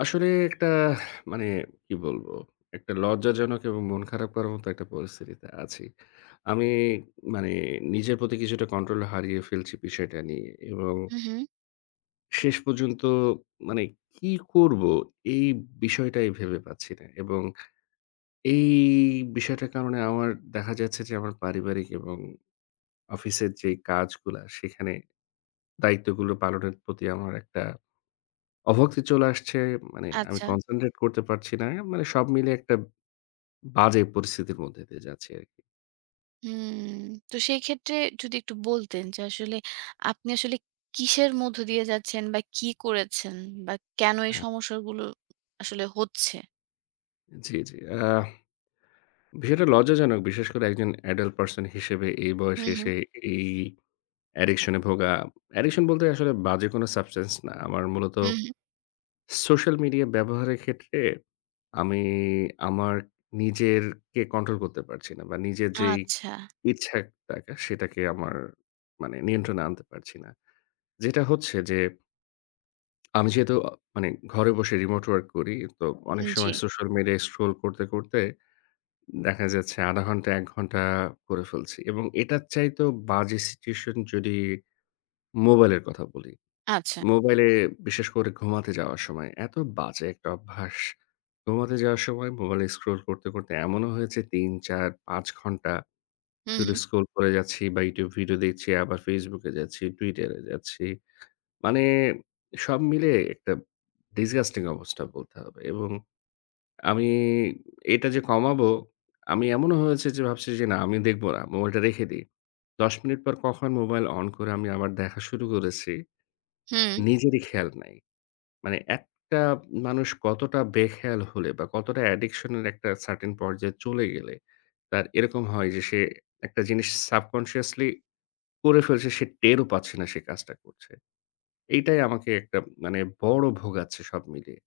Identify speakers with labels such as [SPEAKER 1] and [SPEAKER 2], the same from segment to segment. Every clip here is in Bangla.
[SPEAKER 1] আসলে একটা মানে কি বলব? একটা লজ্জাজনক এবং মন খারাপ করার মত একটা পরিস্থিতিতে আছি। আমি মানে নিজের প্রতি কিছুটা control হারিয়ে ফেলছি বিষয়টা নিয়ে এবং
[SPEAKER 2] হুম, হুম।
[SPEAKER 1] শেষ পর্যন্ত মানে কি করব এই বিষয়টাই ভেবে পাচ্ছি না এবং এই বিষয়টার কারণে আমার দেখা যাচ্ছে যে আমার পারিবারিক এবং অফিসের যে কাজগুলা সেখানে দায়িত্বগুলো পালনের প্রতি আমার একটা অভক্তি চলে আসছে। মানে আমি
[SPEAKER 2] আচ্ছা।
[SPEAKER 1] concentrate করতে পারছি না। মানে সব মিলে একটা বাজে পরিস্থিতির মধ্য দিয়ে যাচ্ছি আরকি।
[SPEAKER 2] হুম, তো সেই ক্ষেত্রে যদি একটু বলতেন যে, আসলে আপনি আসলে কিসের মধ্য দিয়ে যাচ্ছেন বা কি করেছেন বা কেন এই
[SPEAKER 1] হ্যাঁ।
[SPEAKER 2] সমস্যাগুলো আসলে হচ্ছে?
[SPEAKER 1] জি, জি, অ্যাহ বিষয়টা লজ্জাজনক। বিশেষ করে একজন adult person হিসেবে এই বয়সে
[SPEAKER 2] হুম, হুম।
[SPEAKER 1] এসে এই addiction-এ ভোগা। Addiction বলতে আসলে বাজে কোন substance না। আমার মূলত
[SPEAKER 2] হুম, হুম।
[SPEAKER 1] social media ব্যবহারের ক্ষেত্রে আমি আমার নিজেরকে control করতে পারছি না বা নিজের যেই
[SPEAKER 2] আচ্ছা।
[SPEAKER 1] ইচ্ছা একটা সেটাকে আমার মানে নিয়ন্ত্রণে আনতে পারছি না। যেটা হচ্ছে যে আমি যেহেতু আ মানে ঘরে বসে remote work করি তো
[SPEAKER 2] হু,
[SPEAKER 1] অনেক সময়
[SPEAKER 2] জি।
[SPEAKER 1] social media scroll করতে, করতে, দেখা যাচ্ছে ০.৫ ঘণ্টা ১ ঘণ্টা করে ফেলছি এবং এটার চাইতেও বাজে situation যদি মোবাইলের কথা বলি।
[SPEAKER 2] আচ্ছা।
[SPEAKER 1] মোবাইলে বিশেষ করে ঘুমাতে যাওয়ার সময় এত বাজে একটা অভ্যাস। ঘুমাতে যাওয়ার সময় মোবাইলে scroll করতে করতে এমনও হয়েছে ৩, ৪, ৫ ঘণ্টা
[SPEAKER 2] হুম,
[SPEAKER 1] শুধু
[SPEAKER 2] হুম।
[SPEAKER 1] scroll করে যাচ্ছি বা YouTube video দেখছি আবার Facebook-এ যাচ্ছি Twitter-এ যাচ্ছি। মানে সব মিলে একটা disgusting অবস্থা বলতে হবে এবং আমি এটা যে কমাবো আমি এমনও হয়েছে যে ভাবছি যে না আমি দেখব না। মোবাইলটা রেখে দিই। ১০ মিনিট পর কখন মোবাইল on করে আমি আবার দেখা শুরু করেছি
[SPEAKER 2] হুম।
[SPEAKER 1] নিজেরই খেয়াল নাই। মানে একটা মানুষ কতটা বেখেয়াল হলে বা কতটা addiction-এর একটা certain পর্যায়ে চলে গেলে তার এরকম হয় যে সে একটা জিনিস subconsciously করে ফেলছে। সে টেরও পাচ্ছে না সে কাজটা করছে। এইটাই আমাকে একটা মানে বড় ভোগাচ্ছে সব মিলিয়ে।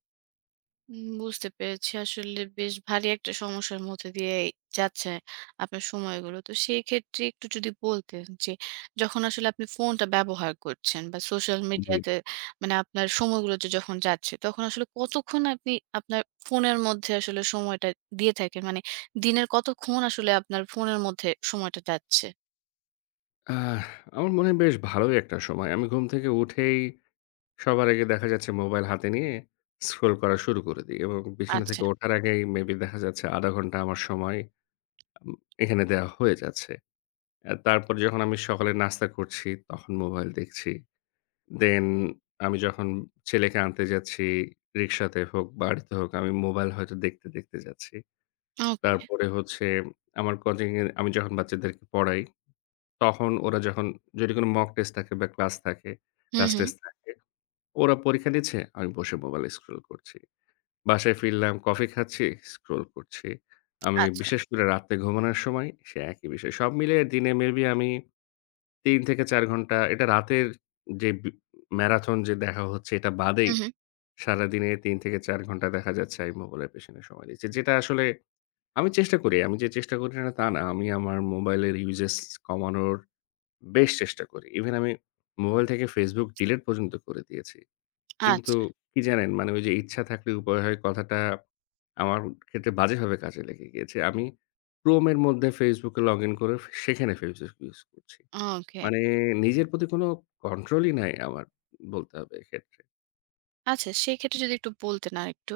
[SPEAKER 2] উম বুঝতে পেরেছি আসলে বেশ ভারী একটা সমস্যার মধ্য দিয়েই যাচ্ছে আপনার সময়গুলো। তো সেই ক্ষেত্রে একটু যদি বলতেন যে, যখন আসলে আপনি ফোনটা ব্যবহার করছেন, বা social media
[SPEAKER 1] জি।
[SPEAKER 2] তে মানে আপনার সময়গুলোতে যখন যাচ্ছে তখন আসলে কতক্ষণ আপনি আপনার ফোনের মধ্যে আসলে সময়টা দিয়ে থাকেন? মানে দিনের কতক্ষণ আসলে আপনার ফোনের মধ্যে সময়টা যাচ্ছে?
[SPEAKER 1] আহ! আমার মনে হয় বেশ ভালোই একটা সময়। আমি ঘুম থেকে উঠেই, সবার আগে দেখা যাচ্ছে মোবাইল হাতে নিয়ে, scroll করা শুরু করে দিই এবং বিছানা
[SPEAKER 2] আচ্ছা।
[SPEAKER 1] থেকে ওঠার আগেই maybe দেখা যাচ্ছে ০.৫০ ঘণ্টা আমার সময় আম এখানে দেওয়া হয়ে যাচ্ছে। অ্যা তারপর যখন আমি সকালে নাস্তা করছি তখন মোবাইল দেখছি। Then আমি যখন ছেলেকে আনতে যাচ্ছি, রিক্সাতে হোক, বাড়িতে হোক, আমি মোবাইল হয়তো দেখতে, দেখতে যাচ্ছি।
[SPEAKER 2] ওকে।
[SPEAKER 1] তারপরে হচ্ছে আমার coaching-এর আমি যখন বাচ্চাদেরকে পড়াই, তখন ওরা যখন যেইটুখানি mock test থাকে বা class থাকে,
[SPEAKER 2] হুম,
[SPEAKER 1] class
[SPEAKER 2] হুম।
[SPEAKER 1] test থাকে, ওরা পরীক্ষা দিচ্ছে আমি বসে mobile এ scroll করছি। বাসায় ফিরলাম কফি খাচ্ছি, scroll করছি। আমি
[SPEAKER 2] আচ্ছা।
[SPEAKER 1] বিশেষ করে রাত্রে ঘুমানোর সময় সে একই বিষয়। সব মিলিয়ে দিনে maybe আমি ৩ থেকে ৪ ঘণ্টা এটা রাতের যে বি marathon যে দেখা হচ্ছে এটা বাদেই,
[SPEAKER 2] উঁ হুম।
[SPEAKER 1] সারাদিনে ৩ থেকে ৪ ঘণ্টা দেখা যাচ্ছে আমি মোবাইলের পেছনে সময় দিচ্ছি। যেটা আসলে, আমি চেষ্টা করি, আমি যে চেষ্টা করি না তা না, আমি আমার মোবাইলের uses কমানোর বেশ চেষ্টা করি। Even আমি মোবাইল থেকে Facebook delete পর্যন্ত করে দিয়েছি। কিন্তু
[SPEAKER 2] আচ্ছা।
[SPEAKER 1] কি জানেন? মানে ওই যে, "ইচ্ছা থাকলে উপায় হয়" কথাটা আমার ক্ষেত্রে বাজেভাবে কাজে লেগে গিয়েছে। আমি Chrome-এর মধ্যে Facebook-এ login করেও সে সেখানে Facebook use করছি।
[SPEAKER 2] ওকে।
[SPEAKER 1] মানে নিজের প্রতি কোন control-ই নাই আমার বলতে হবে এক্ষেত্রে।
[SPEAKER 2] আছে, সেই ক্ষেত্রে যদি একটু বলতেন আর একটু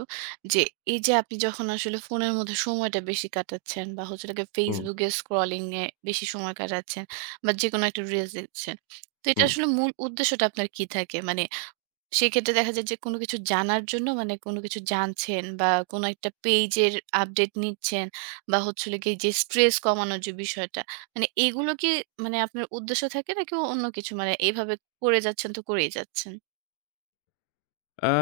[SPEAKER 2] যে এই যে আপনি যখন আসলে ফোনের মধ্যে সময়টা বেশি কাটাচ্ছেন, বা হচ্ছে কি
[SPEAKER 1] হুম।
[SPEAKER 2] Facebook এ scrolling এ বেশি সময় কাটাচ্ছেন, বা যেকোনো একটা reels দেখছেন, তো এটা
[SPEAKER 1] হুম।
[SPEAKER 2] আসলে মূল উদ্দেশ্যটা আপনার কি থাকে? মানে সেই ক্ষেত্রে দেখা যায় যে কোন কিছু জানার জন্য মানে কোন কিছু জানছেন? বা কোন একটা page এর update নিচ্ছেন বা হচ্ছে কি যে stress কমানোর যে বিষয়টা, মানে এইগুলো কি মানে আপনার উদ্দেশ্য থাকে নাকি অন্য কিছু মানে এভাবে করে যাচ্ছেন তো করেই যাচ্ছেন?
[SPEAKER 1] অ্যা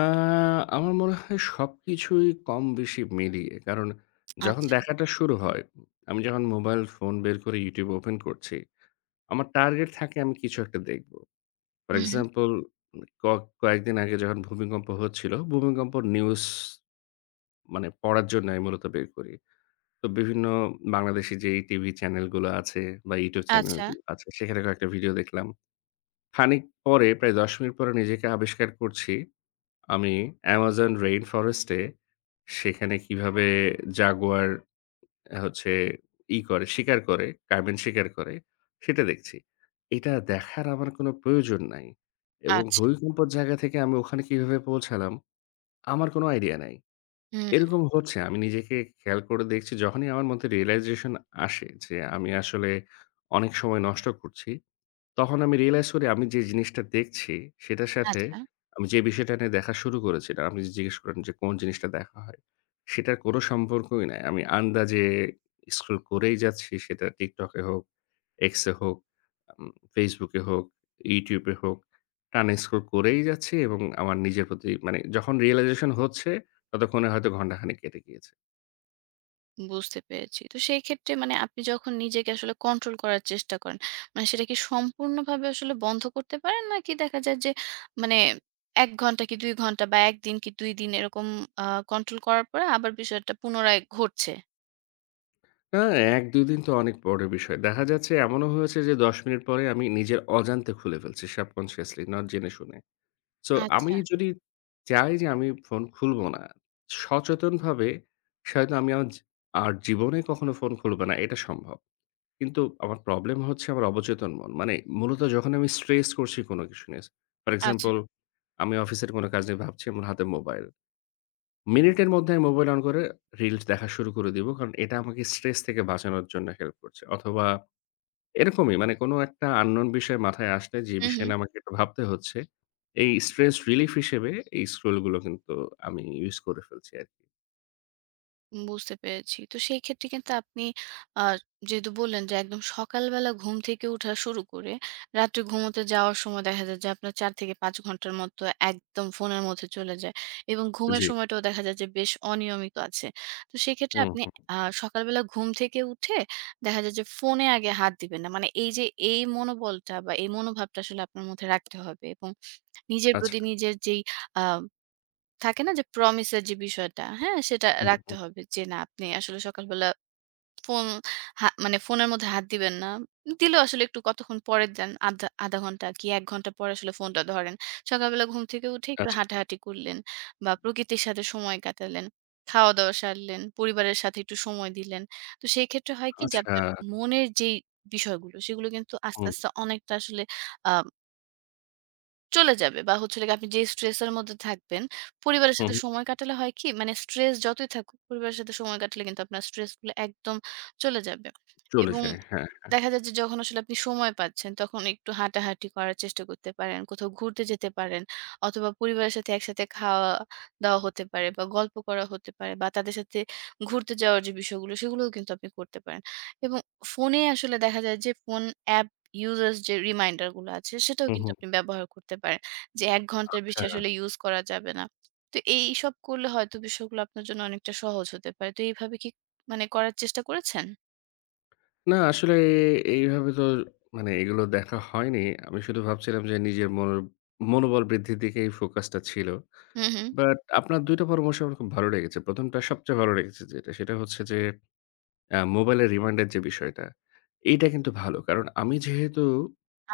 [SPEAKER 1] আমার মনে হয় সবকিছুই কম বেশি মিলিয়ে। কারণ যখন
[SPEAKER 2] আচ্ছা।
[SPEAKER 1] দেখাটা শুরু হয়, আমি যখন মোবাইল ফোন বের করে YouTube open করছি আমার target থাকে আমি কিছু একটা দেখব। For
[SPEAKER 2] hmm, hmm.
[SPEAKER 1] example ক কয়েকদিন আগে যখন ভূমিকম্প হচ্ছিল ভূমিকম্প news মানে পড়ার জন্য আমি মূলত বের করি। তো বিভিন্ন বাংলাদেশি যেই টিভি চ্যানেলগুলো আছে, বা YouTube
[SPEAKER 2] আচ্ছা।
[SPEAKER 1] চ্যানেলগুলো আছে সেখানে কয়েকটা video দেখলাম। খানিক পরে প্রায় ১০ মিনিট পরে নিজেকে আবিষ্কার করছি আমি Amazon rainforest-এ সেখানে কিভাবে Jaguar হচ্ছে, ই করে শিকার করে carben শিকার করে সেটা দেখছি। এটা দেখার আমার কোন প্রয়োজন নাই, এবং
[SPEAKER 2] আচ্ছা।
[SPEAKER 1] ভূমিকম্পের জায়গা থেকে আমি ওখানে কিভাবে পৌঁছালাম আমার কোন idea নাই।
[SPEAKER 2] হুম।
[SPEAKER 1] এরকম হচ্ছে আমি নিজেকে খেয়াল করে দেখছি যখনই আমার মধ্যে realization আসে। যে আমি আসলে অনেক সময় নষ্ট করছি তখন আমি realize করি আমি যে জিনিসটা দেখছি, সেটার সাথে
[SPEAKER 2] আচ্ছা।
[SPEAKER 1] আমি যে বিষয়টা নিয়ে দেখা শুরু করেছিলাম, যে জিজ্ঞেস করলেন যে কোন জিনিসটা দেখা হয়? সেটার কোন সম্পর্কই নাই। আমি আন্দাজে scroll করেই যাচ্ছি সেটা TikTok-এ হোক, X-এ হোক আম Facebook-এ হোক, YouTube-এ হোক টানা scroll করেই যাচ্ছি এবং আমার নিজের প্রতি মানে যখন realization হচ্ছে ততক্ষণে হয়তো ঘণ্টাখানেক কেটে গিয়েছে।
[SPEAKER 2] বুঝতে পেরেছি। তো সেইক্ষেত্রে মানে আপনি যখন নিজেকে আসলে control করার চেষ্টা করেন, মানে সেটা কি সম্পূর্ণভাবে আসলে বন্ধ করতে পারেন? নাকি দেখা যায় যে মানে ১ ঘণ্টা কি ২ ঘণ্টা বা ১ দিন কি ২ দিন এরকম অ্যা control করার পরে আবার বিষয়টা পুনরায় ঘটছে?
[SPEAKER 1] হ্যাঁ, ১-২ দিন তো অনেক পরের বিষয়। দেখা যাচ্ছে এমনও হয়েছে যে ১০ মিনিট পরে আমি নিজের অজান্তে খুলে ফেলছি subconsciously, নট জেনে শুনে। So আমি
[SPEAKER 2] আচ্ছা।
[SPEAKER 1] যদি চাই যে আমি ফোন খুলবো না সচেতনভাবে, হয়তো আমি আর আর জীবনে কখনো ফোন খুলবো না এটা সম্ভব। কিন্তু আমার problem হচ্ছে আমার অবচেতন মন। মানে মূলত যখন আমি stress করছি কোনো কিছু নিয়ে, for
[SPEAKER 2] আচ্ছা।
[SPEAKER 1] example আমি অফিসের কোনো কাজ নিয়ে ভাবছি এবং হাতে মোবাইল। মিনিটের মধ্যে আমি মোবাইল on করে reels দেখা শুরু করে দিবো, কারণ এটা আমাকে stress থেকে বাঁচানোর জন্য help করছে। অথবা এরকমই মানে কোনো একটা unknown বিষয় মাথায় আসছে, যে
[SPEAKER 2] হুম,
[SPEAKER 1] বিষয়
[SPEAKER 2] হুম।
[SPEAKER 1] নিয়ে আমাকে একটু ভাবতে হচ্ছে, এই stress relief হিসেবে এই scroll গুলো কিন্তু আমি use করে ফেলছি আরকি।
[SPEAKER 2] বুঝতে পেরেছি। তো সেইক্ষেত্রে কিন্তু আপনি, আ যেহেতু বললেন যে, একদম সকালবেলা ঘুম থেকে ওঠা শুরু করে রাত্রে ঘুমোতে যাওয়ার সময় দেখা যায় যে আপনার ৪ থেকে ৫ ঘণ্টার মতো একদম ফোনের মধ্যে চলে যায়, এবং ঘুমের
[SPEAKER 1] জ্বি।
[SPEAKER 2] সময়টাও দেখা যায় যে বেশ অনিয়মিত আছে। তো সেইক্ষেত্রে
[SPEAKER 1] হুম,
[SPEAKER 2] আপনি,
[SPEAKER 1] হুম।
[SPEAKER 2] আ সকালবেলা ঘুম থেকে উঠে দেখা যায় যে ফোনে আগে হাত দিবেন না। মানে এই যে এই মনোবলটা বা এই মনোভাবটা আসলে আপনার মধ্যে রাখতে হবে এবং নিজের
[SPEAKER 1] আচ্ছা।
[SPEAKER 2] প্রতি নিজের যেই, আ থাকে না যে promise-এর যে বিষয়টা, হ্যাঁ? সেটা
[SPEAKER 1] হুম,
[SPEAKER 2] রাখতে
[SPEAKER 1] হু।
[SPEAKER 2] হবে যে না আপনি আসলে সকালবেলা ফোন, হা মানে ফোনের মধ্যে হাত দিবেন না। দিলেও আসলে একটু কতক্ষণ পরে দেন, আধধা ০.৫ ঘণ্টা কি ১ ঘণ্টা পরে আসলে ফোনটা ধরেন। সকালবেলা ঘুম থেকে উঠে একটু
[SPEAKER 1] আচ্ছা।
[SPEAKER 2] হাঁটাহাঁটি করলেন, বা প্রকৃতির সাথে সময় কাটালেন, খাওয়া-দাওয়া সারলেন, পরিবারের সাথে একটু সময় দিলেন। তো সেইক্ষেত্রে হয় কি যে,
[SPEAKER 1] আচ্ছা।
[SPEAKER 2] আপনার মনের যেই বিষয়গুলো সেগুলো কিন্তু আস্তে,
[SPEAKER 1] হুম।
[SPEAKER 2] আস্তে, অনেকটা আসলে, অ্যাম চলে যাবে বা হচ্ছে হল গিয়ে যে আপনি যেই stress-এর মধ্যে থাকবেন, পরিবারের
[SPEAKER 1] হু,
[SPEAKER 2] সাথে
[SPEAKER 1] হুম।
[SPEAKER 2] সময় কাটালে হয় কি মানে stress যতই থাকুক, পরিবারের সাথে সময় কাটালে কিন্তু আপনার stressগুলো একদম চলে যাবে এবং
[SPEAKER 1] চলেছে? হ্যাঁ, হ্যাঁ।
[SPEAKER 2] দেখা যায় যে যখন আসলে আপনি সময় পাচ্ছেন তখন একটু হাঁটাহাঁটি করার চেষ্টা করতে পারেন, কোথাও ঘুরতে যেতে পারেন অথবা পরিবারের সাথে একসাথে খাওয়া-দাওয়া হতে পারে বা গল্প করা হতে পারে বা তাদের সাথে ঘুরতে যাওয়ার যে বিষয়গুলো সেগুলোও কিন্তু আপনি করতে পারেন এবং ফোনে আসলে দেখা যায় যে ফোন app users যে reminder-গুলা আছে সেটাও
[SPEAKER 1] হুম,
[SPEAKER 2] কিন্তু
[SPEAKER 1] হুম।
[SPEAKER 2] আপনি ব্যবহার করতে পারেন। যে ১ ঘণ্টার বেশি
[SPEAKER 1] আচ্ছা।
[SPEAKER 2] আসলে use করা যাবে না। তো এই এইসব করলে হয়তো বিষয়গুলো আপনার জন্য অনেকটা সহজ হতে পারে। তো এভাবে কি মানে করার চেষ্টা করেছেন?
[SPEAKER 1] না আসলে এ এইভাবে তো মানে এগুলো দেখা হয়নি। আমি শুধু ভাবছিলাম যে নিজের মন মনোবল বৃদ্ধির দিকে এই focus টা ছিল।
[SPEAKER 2] হুম, হুম।
[SPEAKER 1] But আপনার ২ টা পরামর্শ আমার খুব ভালো লেগেছে। ১ম টা সবচেয়ে ভালো লেগেছে যেটা সেটা হচ্ছে যে, এ্যা মোবাইলের reminder যে বিষয়টা, এইটা কিন্তু ভালো। কারণ আমি যেহেতু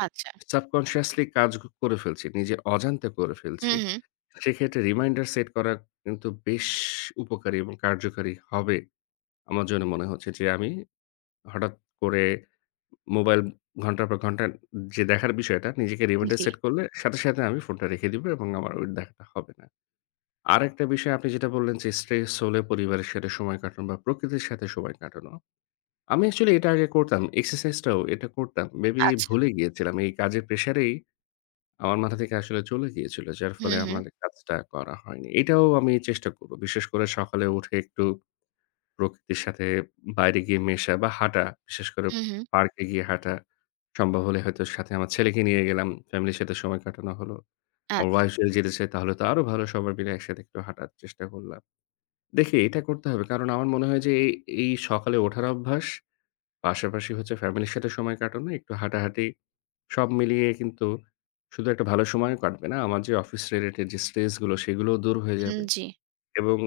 [SPEAKER 2] আচ্ছা।
[SPEAKER 1] subconsciously কাজ করে ফেলছি, নিজে অজান্তে করে
[SPEAKER 2] হুম,
[SPEAKER 1] ফেলছি,
[SPEAKER 2] হুম।
[SPEAKER 1] সেক্ষেত্রে reminder set করা কিন্তু বেশ উপকারী এবং কার্যকরী হবে। আমার জন্য মনে হচ্ছে যে, আমি হঠাৎ করে মোবাইল ঘণ্টার পর ঘণ্টা যে দেখার বিষয়টা নিজেকে reminder
[SPEAKER 2] জি।
[SPEAKER 1] set করলে সাথে, সাথে, আমি ফোনটা রেখে দিব এবং আমার ওই দেখাটা হবে না। আরেকটা বিষয় আপনি যেটা বললেন যে stress হলে পরিবারের সাথে সময় কাটানো বা প্রকৃতির সাথে সময় কাটানো। আমি actually এটা আগে করতাম, exercise টাও এটা করতাম। Maybe
[SPEAKER 2] আচ্ছা।
[SPEAKER 1] ভুলে গিয়েছিলাম এই কাজের pressure এই আমার মাথা থেকে আসলে চলে গিয়েছিল। যার
[SPEAKER 2] হুম,
[SPEAKER 1] ফলে
[SPEAKER 2] হুম।
[SPEAKER 1] আমার কাজটা করা হয়নি, এটাও আমি চেষ্টা করব। বিশেষ করে সকালে উঠে একটু প্রকৃতির সাথে বাইরে গিয়ে মেশা বা হাঁটা, বিশেষ করে
[SPEAKER 2] হুম, হুম।
[SPEAKER 1] পার্কে গিয়ে হাঁটা। সম্ভব হলে হয়তো সাথে আমার ছেলেকে নিয়ে গেলাম, family 'র সাথে সময় কাটানো হলো। আমার
[SPEAKER 2] আচ্ছা।
[SPEAKER 1] wife যদি যেতে চাই তাহলে তো আরও ভালো। সবাই মিলে একসাথে একটু হাঁটার চেষ্টা করলাম। দেখি এটা করতে হবে। কারণ আমার মনে হয় যে এ এই সকালে ওঠার অভ্যাস, পাশাপাশি হচ্ছে family-র সাথে সময় কাটানো, একটু হাঁটাহাঁটি সব মিলিয়ে কিন্তু শুধু একটা ভালো সময় কাটবে না, আমার যে office related যে stress গুলো সেগুলোও দূর হয়ে
[SPEAKER 2] হুম।
[SPEAKER 1] যাবে
[SPEAKER 2] জি।
[SPEAKER 1] এবং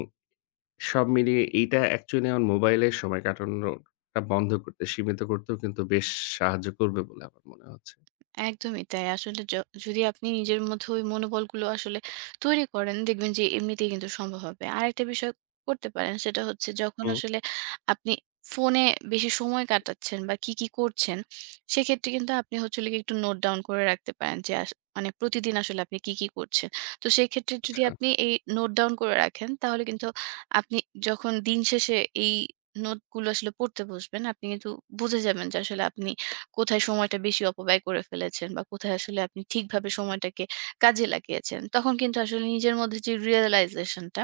[SPEAKER 1] সব মিলিয়ে এইটা actually আমার মোবাইলে সময় কাটানোটা বন্ধ করতে, সীমিত করতেও কিন্তু বেশ সাহায্য করবে বলে আমার মনে হচ্ছে।
[SPEAKER 2] একদমই তাই। আসলে য যদি আপনি নিজের মধ্যে ওই মনোবলগুলো আসলে তৈরি করেন দেখবেন যে এমনিতেই কিন্তু সম্ভব হবে। আরেকটা বিষয় করতে পারেন সেটা হচ্ছে যখন
[SPEAKER 1] হুম।
[SPEAKER 2] আসলে আপনি ফোনে বেশি সময় কাটাচ্ছেন বা কি, কি, করছেন সেক্ষেত্রে কিন্তু আপনি হচ্ছে যে একটু note down করে রাখতে পারেন যে আস মানে প্রতিদিন আসলে আপনি কি, কি করছেন। তো সেক্ষেত্রে যদি
[SPEAKER 1] আচ্ছা।
[SPEAKER 2] আপনি এই note down করে রাখেন তাহলে কিন্তু আপনি যখন দিনশেষে এই নোটগুলো আসলে পড়তে বসবেন আপনি কিন্তু বুঝে যাবেন যে আসলে আপনি কোথায় সময়টা বেশি অপব্যয় করে ফেলেছেন বা কোথায় আসলে আপনি ঠিকভাবে সময়টাকে কাজে লাগিয়েছেন? তখন কিন্তু আসলে নিজের মধ্যে যে realization-টা,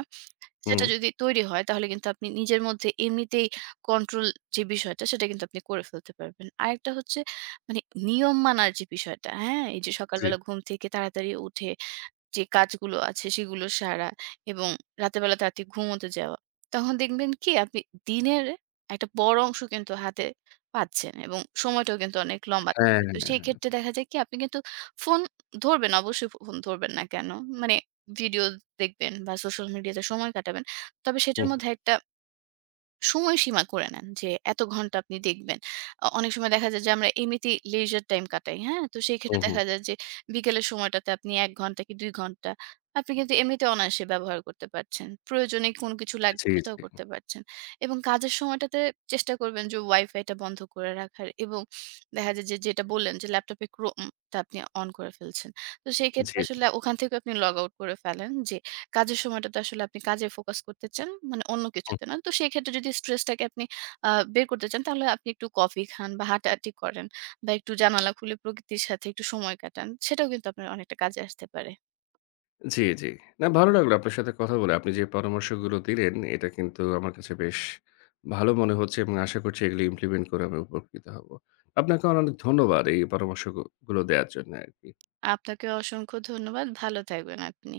[SPEAKER 2] সেটা
[SPEAKER 1] হুম।
[SPEAKER 2] যদি তৈরি হয় তাহলে কিন্তু আপনি নিজের মধ্যে এমনিতেই control যে বিষয়টা সেটা কিন্তু আপনি করে ফেলতে পারবেন। আরেকটা হচ্ছে মানে নিয়ম মানার যে বিষয়টা, হ্যাঁ? এই যে
[SPEAKER 1] জি।
[SPEAKER 2] সকালবেলা ঘুম থেকে তাড়াতাড়ি উঠে যে কাজগুলো আছে সেগুলো সারা এবং রাতেরবেলা তাড়াতাড়ি ঘুমোতে যাওয়া। তখন দেখবেন কি আপনি দিনের একটা বড় অংশ কিন্তু হাতে পাচ্ছেন এবং সময়টাও কিন্তু অনেক লম্বা
[SPEAKER 1] হ্যাঁ,
[SPEAKER 2] তো
[SPEAKER 1] হ্যাঁ।
[SPEAKER 2] সেক্ষেত্রে দেখা যায় কি আপনি কিন্তু ফোন ধরবেন অবশ্যই, ফোন ধরবেন না কেন? মানে ভিডিও দেখবেন বা social media-তে সময় কাটাবেন। তবে সেটার
[SPEAKER 1] হুম।
[SPEAKER 2] মধ্যে একটা সময়সীমা করে নেন যে এত ঘণ্টা আপনি দেখবেন। অ অনেক সময় দেখা যায় যে আমরা এমনিতেই leisure time কাটাই, হ্যাঁ? তো সেক্ষেত্রে
[SPEAKER 1] হুম, হুম।
[SPEAKER 2] দেখা যায় যে বিকেলের সময়টাতে আপনি ১ ঘণ্টা কি ২ ঘণ্টা আপনি কিন্তু এমনিতেও অনায়াসে ব্যবহার করতে পারছেন। প্রয়োজনীয় কোন কিছু লাগবে
[SPEAKER 1] জি, জি।
[SPEAKER 2] সেটাও করতে পারছেন এবং কাজের সময়টাতে চেষ্টা করবেন যে Wi-Fi-টা বন্ধ করে রাখার এবং দেখা যায় যে যেটা বললেন যে ল্যাপটপে Chrome টা আপনি on করে ফেলছেন। তো সেক্ষেত্রে
[SPEAKER 1] জি, জি।
[SPEAKER 2] আসলে ওখান থেকেও আপনি log out করে ফেলেন। যে কাজের সময়টাতে আসলে আপনি কাজে focus করতে চান, মানে অন্য
[SPEAKER 1] হুম।
[SPEAKER 2] কিছুতে না। তো সেক্ষেত্রে যদি stress-টাকে আপনি, আ বের করতে চান তাহলে আপনি একটু coffee খান বা হাঁটাহাঁটি করেন বা একটু জানালা খুলে প্রকৃতির সাথে একটু সময় কাটান। সেটাও কিন্তু আপনার অনেকটা কাজে আসতে পারে।
[SPEAKER 1] জি, জি। না ভালো লাগলো আপনার সাথে কথা বলে। আপনি যে পরামর্শগুলো দিলেন এটা কিন্তু আমার কাছে বেশ ভালো মনে হচ্ছে এবং আশা করছি এগুলো implement করে আমি উপকৃত হব। আপনাকে [unintelligible] অনেক ধন্যবাদ এই পরামর্শ গউ গুলো দেয়ার জন্য আরকি।
[SPEAKER 2] আপনাকেও অসংখ্য ধন্যবাদ। ভালো থাকবেন আপনি।